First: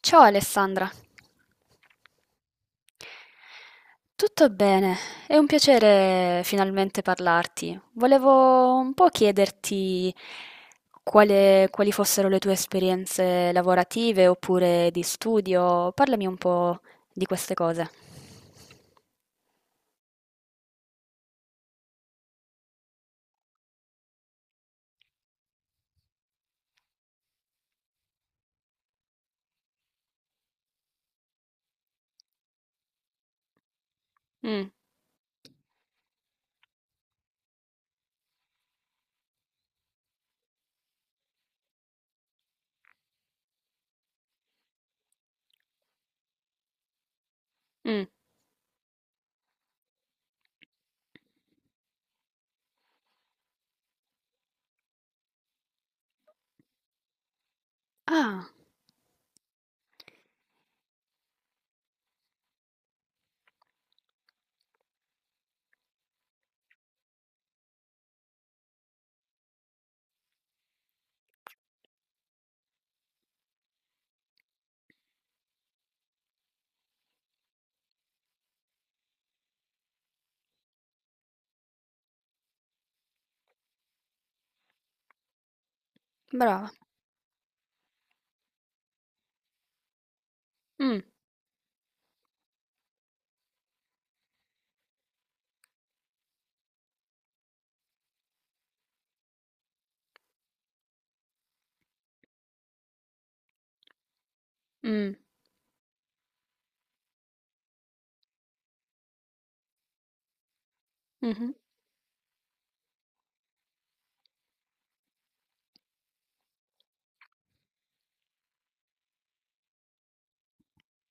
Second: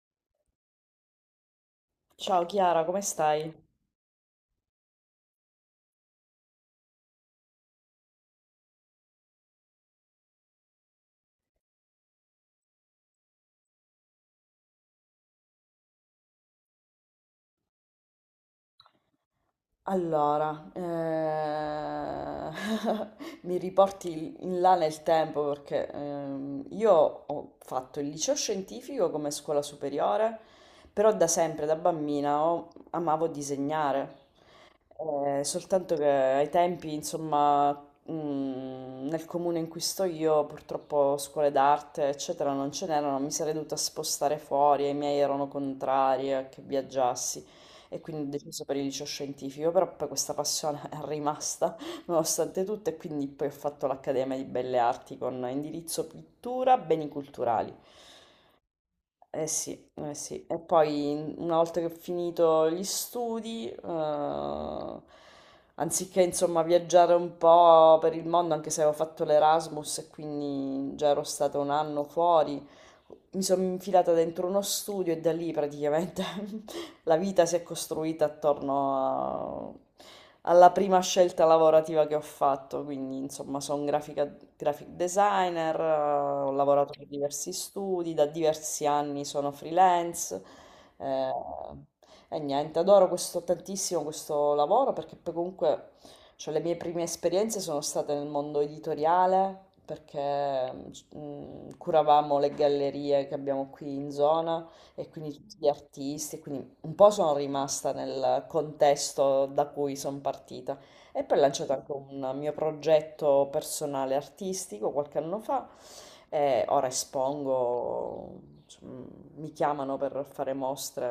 Ciao Alessandra. Ciao Chiara, come stai? Tutto bene, è un piacere finalmente parlarti. Volevo un po' chiederti quali fossero le tue esperienze lavorative oppure di studio. Parlami un po' di queste cose. Allora, mi riporti in là nel tempo perché io ho fatto il liceo scientifico come scuola superiore, però da sempre, da bambina, amavo disegnare. Mm, Soltanto che ai tempi, insomma, nel comune in cui sto io, purtroppo scuole d'arte, eccetera, non ce n'erano, mi sarei dovuta spostare fuori, e i miei erano contrari a che viaggiassi. E mm. quindi ho deciso per il liceo scientifico, però poi questa passione è rimasta nonostante tutto e quindi poi ho fatto l'Accademia di Belle Arti con indirizzo pittura, beni culturali. Ah, Eh sì, eh sì. E poi una volta che ho finito gli studi, anziché insomma viaggiare un po' per il mondo, anche se avevo fatto l'Erasmus e quindi già ero stata un anno fuori, mi sono infilata dentro uno studio e da lì praticamente la vita si è costruita alla prima scelta lavorativa che ho fatto, quindi insomma sono graphic designer, ho brava. lavorato per diversi studi, da diversi anni sono freelance Mm, eh, e niente, adoro questo, tantissimo questo lavoro perché poi comunque cioè, le mie prime esperienze sono state nel mondo editoriale perché curavamo le gallerie che abbiamo qui in zona e mm, quindi tutti gli artisti, quindi un po' sono rimasta nel contesto da cui sono partita. E poi ho mhm. lanciato anche un mio progetto personale artistico qualche anno fa, e ora espongo, insomma, mi chiamano per fare mostre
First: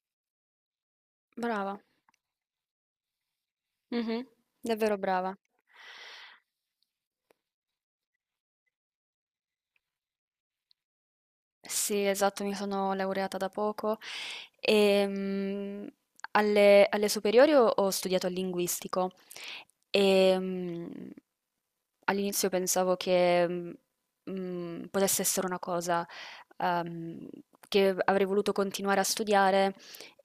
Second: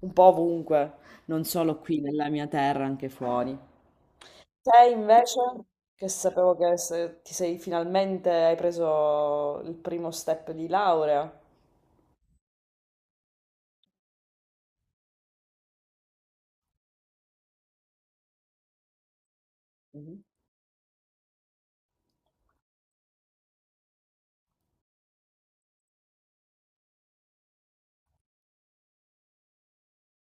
un po' ovunque, non Brava. solo qui nella mia terra, anche fuori. Mhm. Te Davvero brava. invece, che sapevo che se- ti sei finalmente hai preso il primo step di laurea. Sì, esatto, mi sono laureata da poco e alle superiori ho studiato il linguistico e all'inizio pensavo che potesse essere una cosa ehm, che avrei voluto continuare a studiare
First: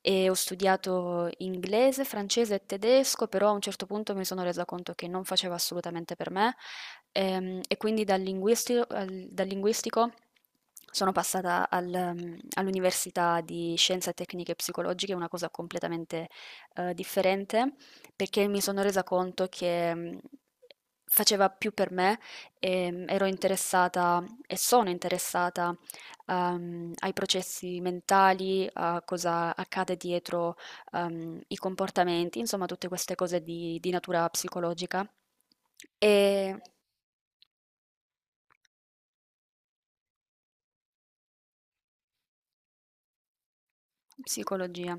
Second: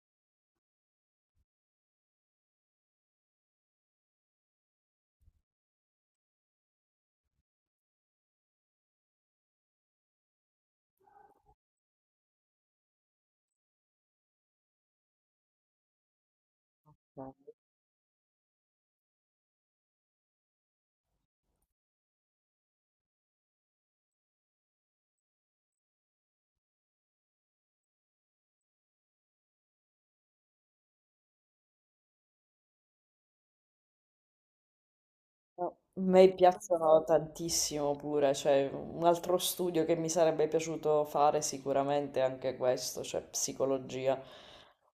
e ho studiato inglese, francese e tedesco, però a un certo punto mi sono resa conto che non faceva assolutamente per me. E quindi dal linguistico sono passata all'università di Scienze Tecniche e Psicologiche, una cosa completamente Mhm. differente, perché mi sono resa conto che faceva più per me, ero interessata e sono interessata ai processi mentali, a cosa accade dietro i comportamenti, insomma tutte queste cose di natura psicologica. No, a me E. piacciono tantissimo pure, cioè un altro studio che mi sarebbe piaciuto fare sicuramente è anche questo, cioè psicologia. Psicologia.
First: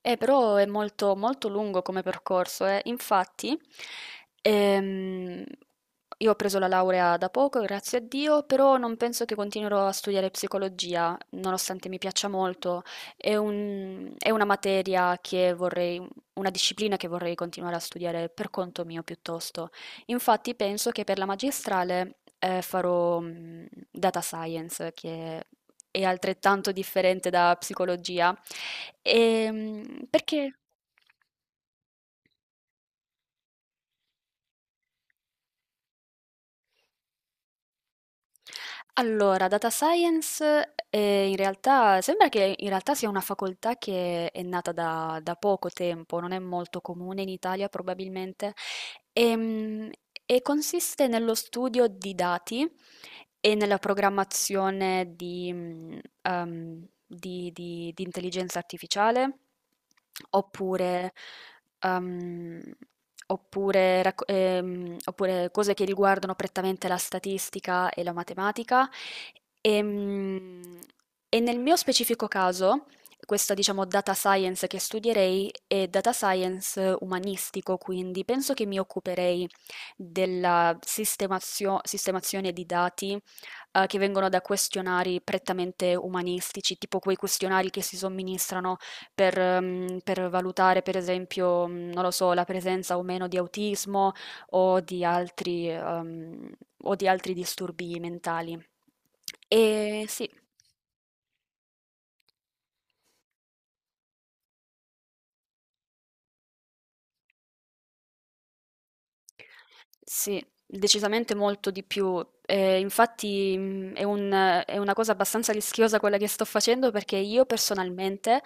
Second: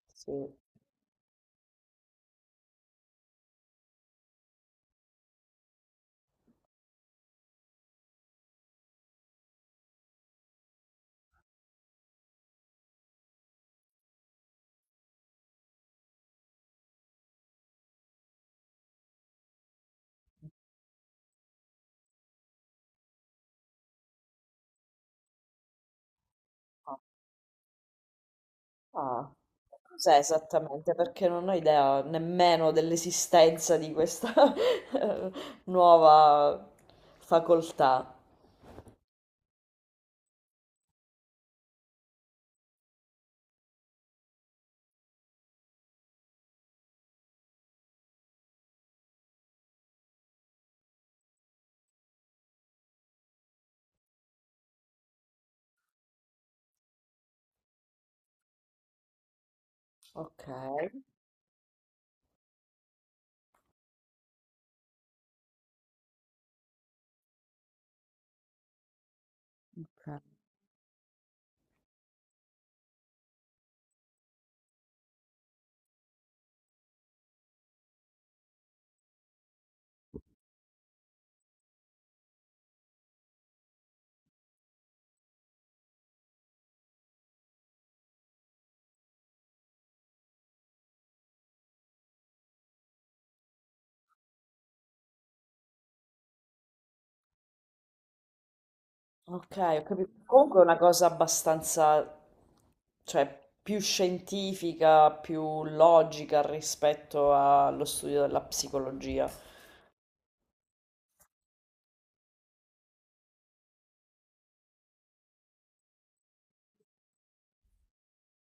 Sì. Però è molto, molto lungo come percorso, eh. Infatti, ehm, io ho preso la laurea da poco, grazie a Dio, però non penso che continuerò a studiare psicologia, nonostante mi piaccia molto. È una materia che vorrei, una disciplina che vorrei continuare a studiare per conto mio piuttosto. Infatti, penso che per la magistrale, farò, data science, che è altrettanto Ah, differente da psicologia. ah. Cos'è Perché. esattamente? Perché non ho idea nemmeno dell'esistenza di questa nuova facoltà. Allora, data science, in realtà sembra che in realtà sia una facoltà che è nata da poco tempo, non è molto comune in Italia probabilmente, ehm, e consiste nello studio di dati e nella programmazione di, mm, di intelligenza artificiale, Ok, ok, oppure, ehm, oppure oppure cose che riguardano prettamente la statistica e la matematica. Ehm, E, nel mio specifico caso, questa diciamo data science che studierei è data science umanistico, quindi penso che mi occuperei sistemazione di dati che vengono da questionari prettamente umanistici, tipo quei questionari che si somministrano per valutare, per esempio, non lo so, la presenza o meno di autismo o di altri, ehm, o di altri disturbi mentali. ok, ho E capito. sì. Comunque è una cosa abbastanza. Cioè più scientifica, più logica rispetto allo studio della psicologia. Sì, decisamente molto di più. Infatti è una cosa abbastanza rischiosa quella che sto facendo perché io personalmente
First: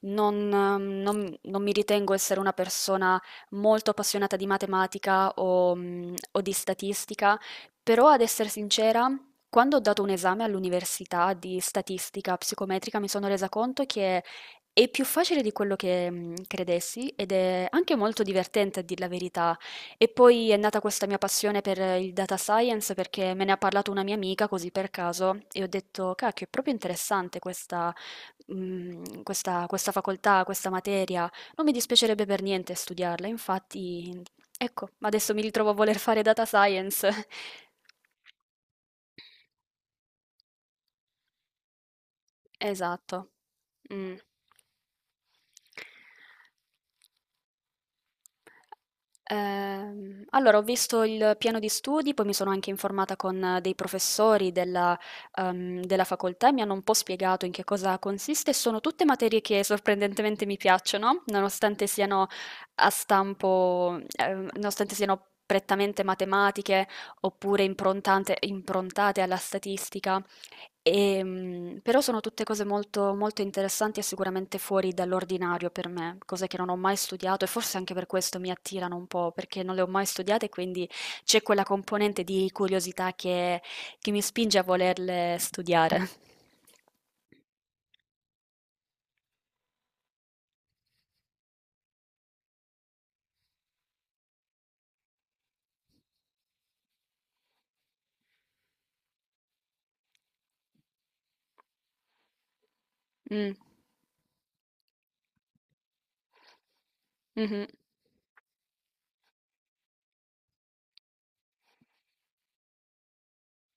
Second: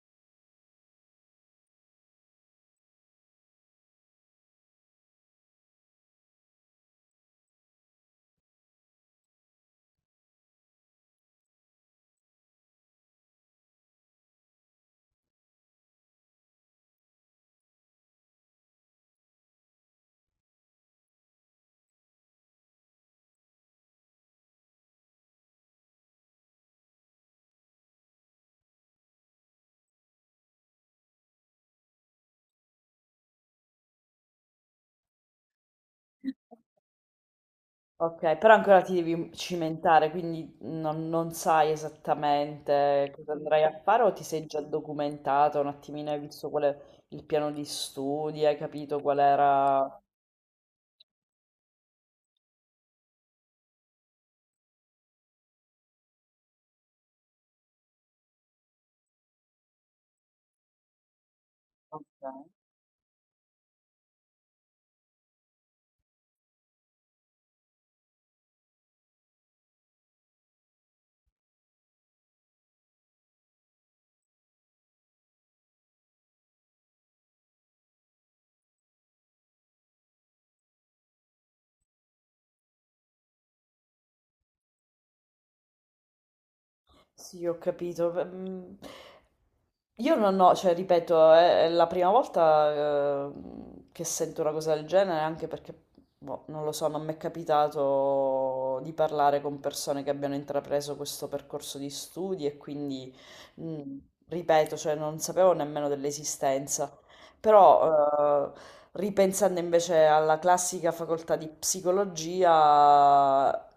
non mi ritengo essere una persona molto appassionata di matematica o di statistica, però ad essere sincera, quando ho dato un esame all'università di statistica psicometrica mi sono resa conto che è più facile di quello che credessi ed è anche molto divertente a dir la verità. E poi è nata questa mia passione per il data science perché me ne ha parlato una mia amica così per caso e ho detto, cacchio, è proprio interessante questa, questa facoltà, questa materia. Non mi dispiacerebbe per niente studiarla, infatti, ecco, adesso mi ritrovo a voler fare data science. Ok, però ancora ti devi cimentare, quindi non sai esattamente Esatto. cosa andrai a fare o Mm. ti sei già documentato un attimino, hai visto qual è il piano di studi, hai capito qual era. Allora ho visto il piano di studi, poi mi sono anche informata con dei professori della facoltà e mi hanno un po' spiegato in che cosa consiste. Sono tutte materie che sorprendentemente mi piacciono, nonostante Ok. siano nonostante siano prettamente matematiche oppure improntate alla statistica. Però sono tutte cose molto, molto interessanti e sicuramente fuori dall'ordinario per me, cose che non ho mai studiato e forse anche per questo mi attirano un po', perché non le ho mai studiate e quindi c'è quella componente di curiosità che mi spinge a volerle studiare. Sì, ho capito. Io non ho, cioè, ripeto, è la prima volta, eh, che sento una cosa del genere, anche perché, boh, non lo so, non mi è capitato di parlare con persone che abbiano intrapreso questo percorso di studi e quindi, Mm, mm, ripeto, cioè, non sapevo nemmeno dell'esistenza. mhm, Però, ripensando invece alla classica facoltà di psicologia,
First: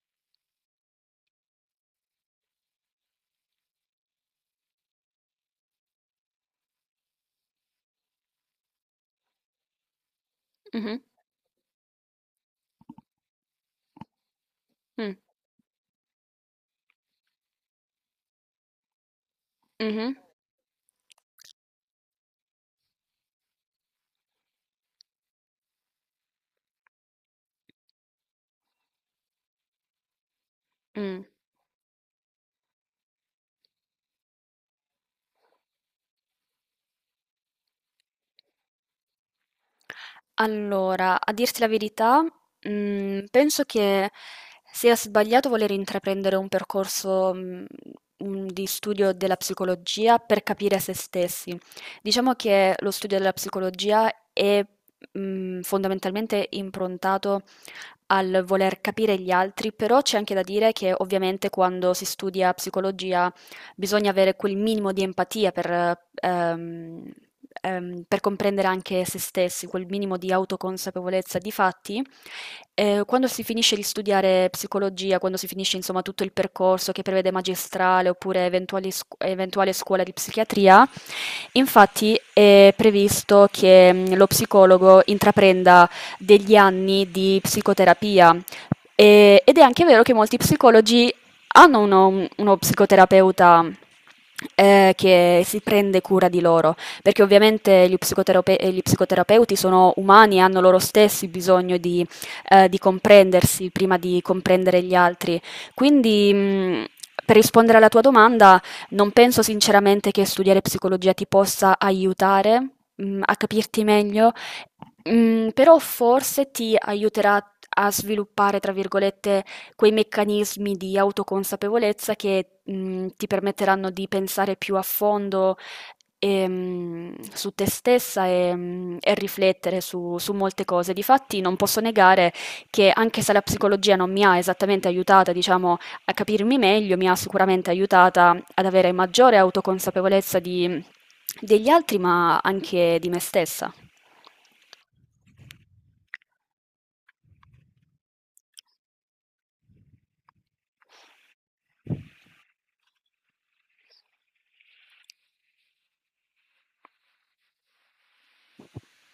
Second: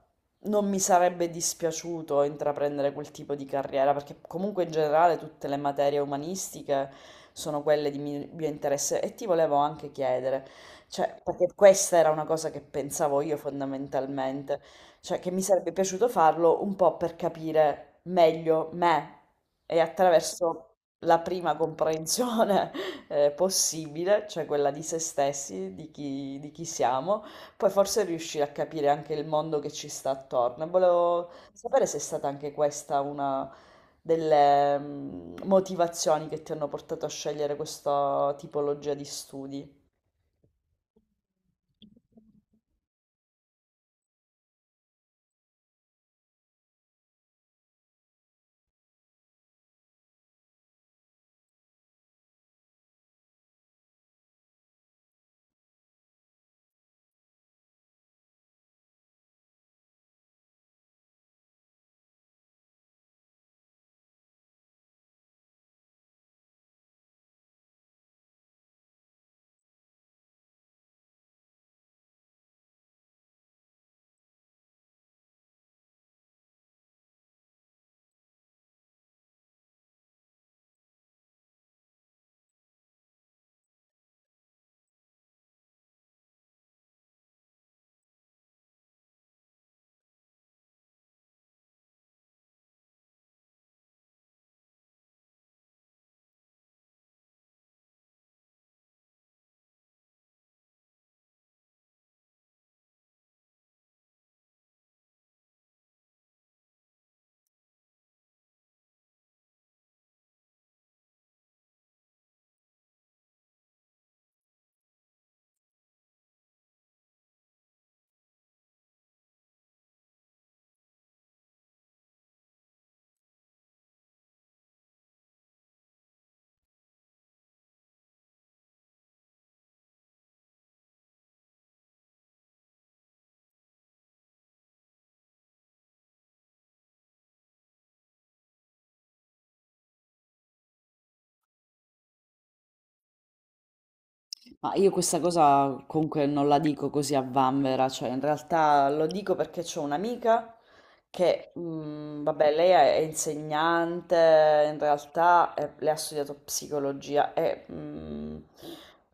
non mi sarebbe dispiaciuto intraprendere quel tipo di carriera, perché comunque in generale tutte le materie umanistiche sono quelle di mio interesse e ti volevo anche chiedere, mhm, cioè, perché questa era una cosa che pensavo io fondamentalmente, mm, cioè che mi sarebbe piaciuto farlo un po' per capire meglio me e mhm, attraverso la prima comprensione possibile, cioè quella di se stessi, di chi siamo, poi forse riuscire a capire anche il mondo che ci sta attorno. E mm. volevo sapere se è stata anche questa una delle motivazioni che ti hanno portato a scegliere questa tipologia di studi. Allora, a dirti la verità, penso che sia sbagliato voler intraprendere un percorso, di studio della psicologia per capire se stessi. Diciamo che lo studio della psicologia è fondamentalmente improntato al voler capire gli altri, però c'è anche da dire che ovviamente quando si studia psicologia bisogna avere quel minimo di empatia per comprendere anche se stessi, quel minimo di autoconsapevolezza. Difatti, quando si finisce di studiare psicologia, quando si finisce insomma tutto il percorso che prevede magistrale oppure eventuali eventuale scuola di psichiatria, infatti è previsto che lo psicologo intraprenda degli anni di psicoterapia. Ed è anche vero che molti psicologi hanno uno psicoterapeuta che si prende cura di loro, perché ovviamente gli gli psicoterapeuti sono umani e hanno loro stessi bisogno di comprendersi prima di comprendere gli altri. Quindi, per rispondere alla tua domanda, non penso sinceramente che studiare psicologia ti possa aiutare a capirti meglio. Però forse ti aiuterà a sviluppare, tra virgolette, quei meccanismi di autoconsapevolezza che ti permetteranno di pensare più a fondo, su te stessa e riflettere su molte cose. Difatti non posso negare che anche se la psicologia non mi ha esattamente aiutata, diciamo, a capirmi meglio, mi ha sicuramente aiutata ad avere maggiore autoconsapevolezza di degli altri, ma anche di me stessa. Ma io questa cosa comunque non la dico così a vanvera, cioè in realtà lo dico perché c'ho un'amica che, vabbè, lei è insegnante, in realtà lei ha studiato psicologia e,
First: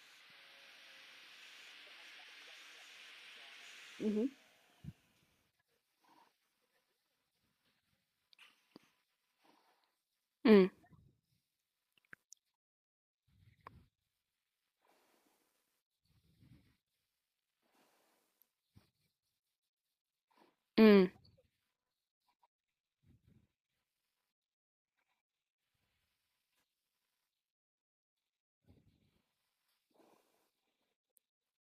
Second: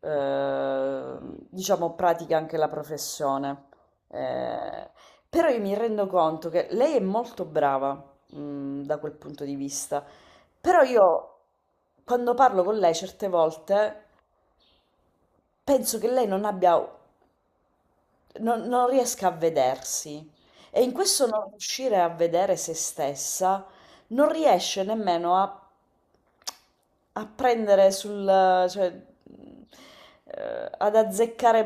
eh, diciamo, pratica anche la professione. Eh, Però io mi rendo conto che lei è molto brava, da quel punto di vista, Mh, però io quando parlo con lei certe volte. Penso che lei non abbia non riesca a vedersi e in mh, questo non riuscire a vedere se stessa, non riesce nemmeno a prendere sul cioè, mhmm, ad azzeccare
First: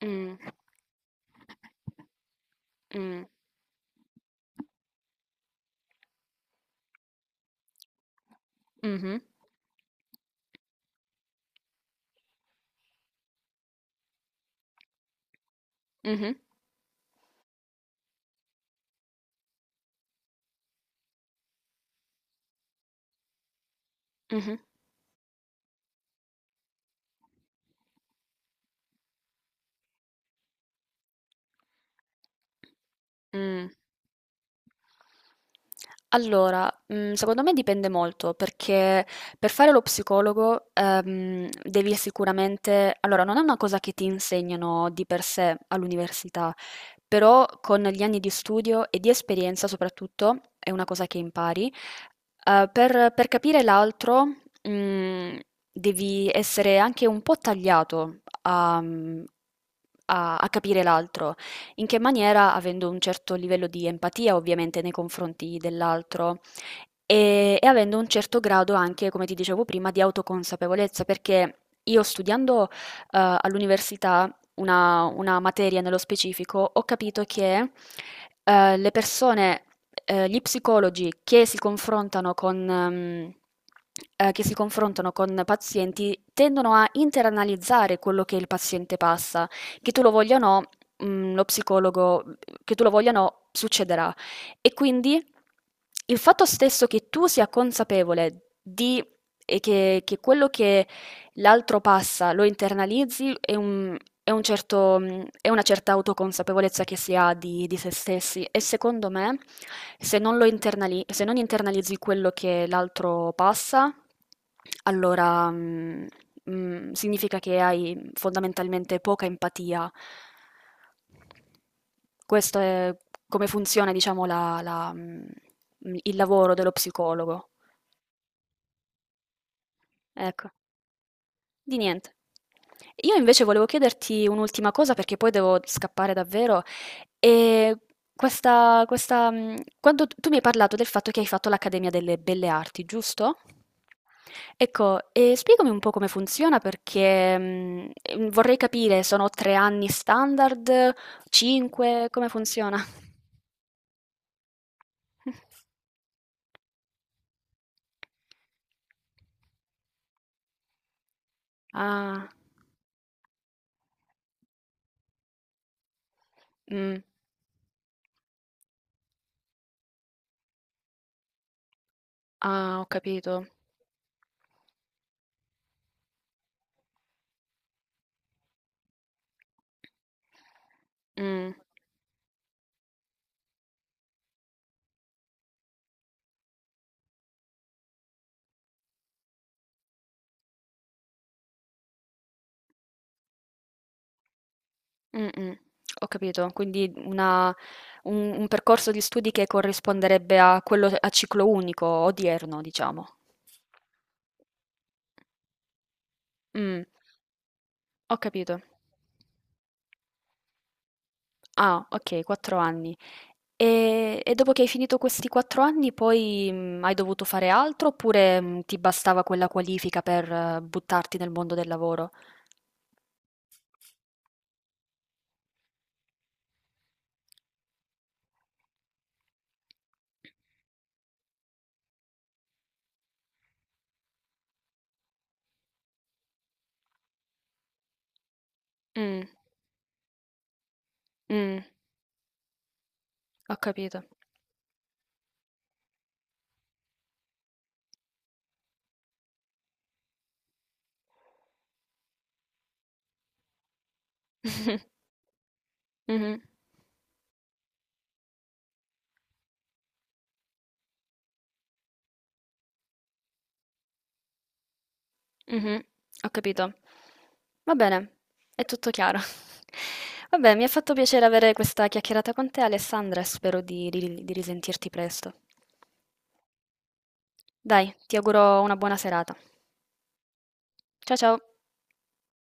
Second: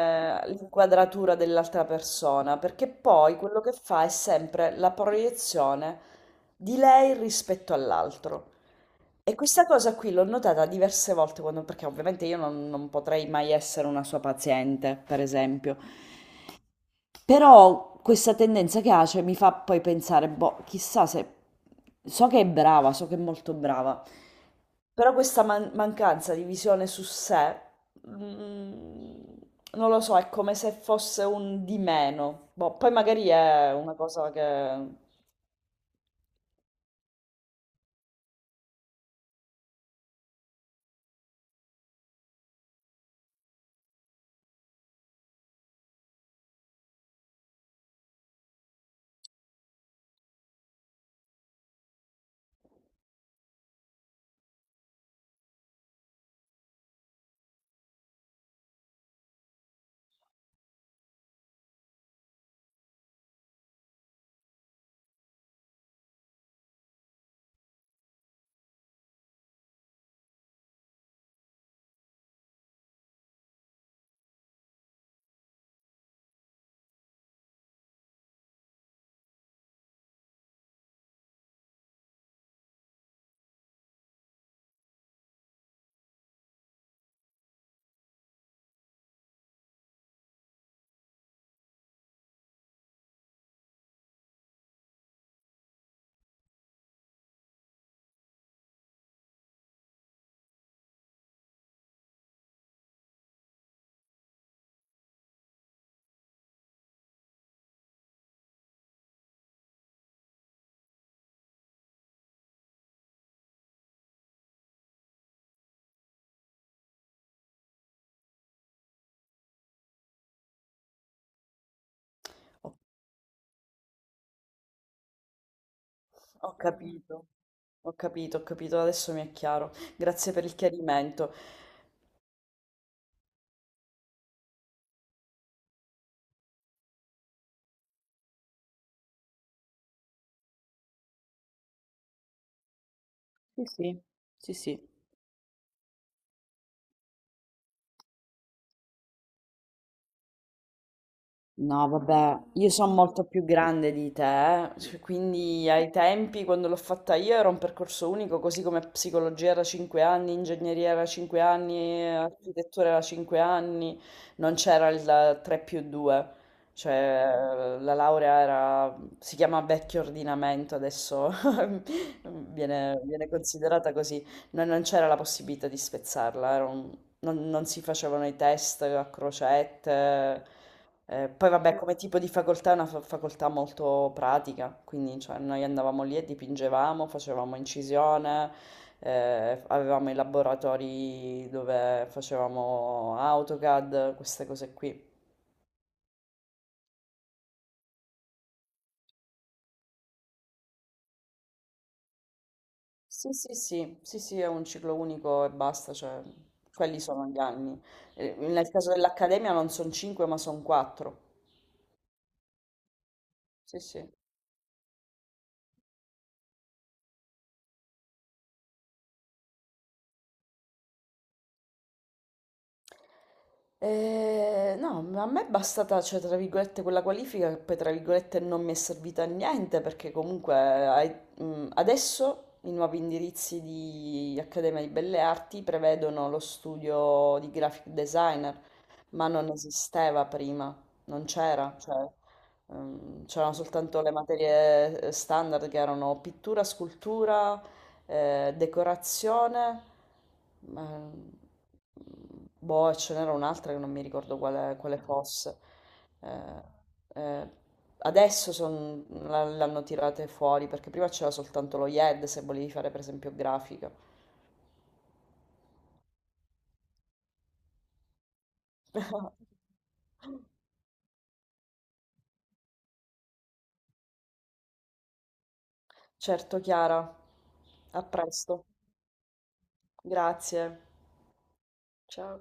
mh. l'inquadratura dell'altra persona, perché Mh. poi quello che fa è sempre la proiezione di lei rispetto all'altro. Mh-mh. E questa cosa qui l'ho notata diverse volte, quando- perché ovviamente io non potrei mai essere una sua paziente, per esempio. Mh-mh. Però questa tendenza che ha, cioè, mi fa poi pensare, boh, chissà se. So che è brava, so che è molto brava, Mh-mh. però questa mancanza di visione su sé, mm, non lo so, è come se fosse un di meno. Boh, poi magari Mh. è una cosa che. Allora, secondo me dipende molto, perché per fare lo psicologo, devi sicuramente, allora, non è una cosa che ti insegnano di per sé all'università, però con gli anni di studio e di esperienza soprattutto, è una cosa che impari, per capire l'altro, mhmm, devi essere anche un po' tagliato a a capire l'altro, in che maniera, avendo un certo livello di empatia ovviamente nei confronti dell'altro e avendo un certo grado anche, come ti dicevo prima, di autoconsapevolezza, perché io studiando all'università una materia nello specifico ho capito che le persone, gli psicologi che si confrontano con che si confrontano con pazienti tendono a interanalizzare quello che il paziente passa, che tu lo voglia o no, lo psicologo, che tu lo voglia o no, succederà. E quindi il fatto stesso che tu sia consapevole di che quello che l'altro passa, lo internalizzi, è è una certa autoconsapevolezza che si ha di se stessi, e secondo me se non internalizzi quello che l'altro passa, allora significa che hai fondamentalmente poca empatia. Questo è come funziona, diciamo, il lavoro Ho dello capito, psicologo. ho capito, ho capito, adesso mi è chiaro. Grazie per Ecco. il chiarimento. Di niente. Io invece volevo chiederti un'ultima cosa perché poi devo scappare davvero. E quando tu mi hai parlato del fatto che hai fatto l'Accademia delle Belle Arti, giusto? Sì, sì, sì, sì. Ecco, e spiegami un po' come funziona perché vorrei capire, sono tre anni standard, No, cinque, come vabbè, io funziona? sono molto più grande di te, eh. Cioè, quindi ai tempi quando l'ho fatta io era un percorso unico, così come psicologia era 5 anni, ingegneria era 5 anni, Ah, architettura era 5 anni, non c'era il 3 più 2, mm, cioè la laurea era, si chiama vecchio ordinamento, adesso ah, ho viene capito. considerata così, non c'era la possibilità di spezzarla, era un non non si facevano i test a crocette, poi Mm. vabbè come tipo di facoltà è una fa facoltà molto pratica, quindi cioè noi andavamo lì e dipingevamo, facevamo incisione, avevamo i laboratori dove facevamo AutoCAD, queste cose qui. Mh-mh, ho capito. Quindi una un percorso di studi che corrisponderebbe a quello a ciclo unico odierno, diciamo. Sì, sì, sì, sì, sì, è un ciclo unico e basta, cioè Mh, quelli sono gli anni. ho capito. Nel caso dell'Accademia non sono 5 ma sono 4. Ah, okay, 4 anni. Sì, sì. E dopo che hai finito questi 4 anni poi, hai dovuto fare altro oppure, ti bastava quella qualifica per buttarti nel mondo del lavoro? No, ma a me è bastata, cioè, tra virgolette, quella qualifica che poi, tra virgolette, non mi è servita a niente perché comunque adesso i nuovi indirizzi di Accademia di Belle Arti prevedono lo studio di graphic designer, Mh, ma non esisteva prima, non mh, c'era, cioè, c'erano ho soltanto capito. le materie standard che erano pittura, scultura, decorazione, ma- mm, boh, ce n'era un'altra che non mi ricordo quale fosse. Mh-mh. Eh, eh, Adesso l'hanno tirate fuori perché prima c'era soltanto lo YED se volevi fare per esempio grafica. Mh-mh, ho capito. Va bene, è tutto chiaro. Vabbè, mi ha fatto piacere avere questa chiacchierata con te, Alessandra, e spero di risentirti presto. Certo, Chiara, Dai, a ti auguro presto. una buona serata. Grazie. Ciao. Ciao.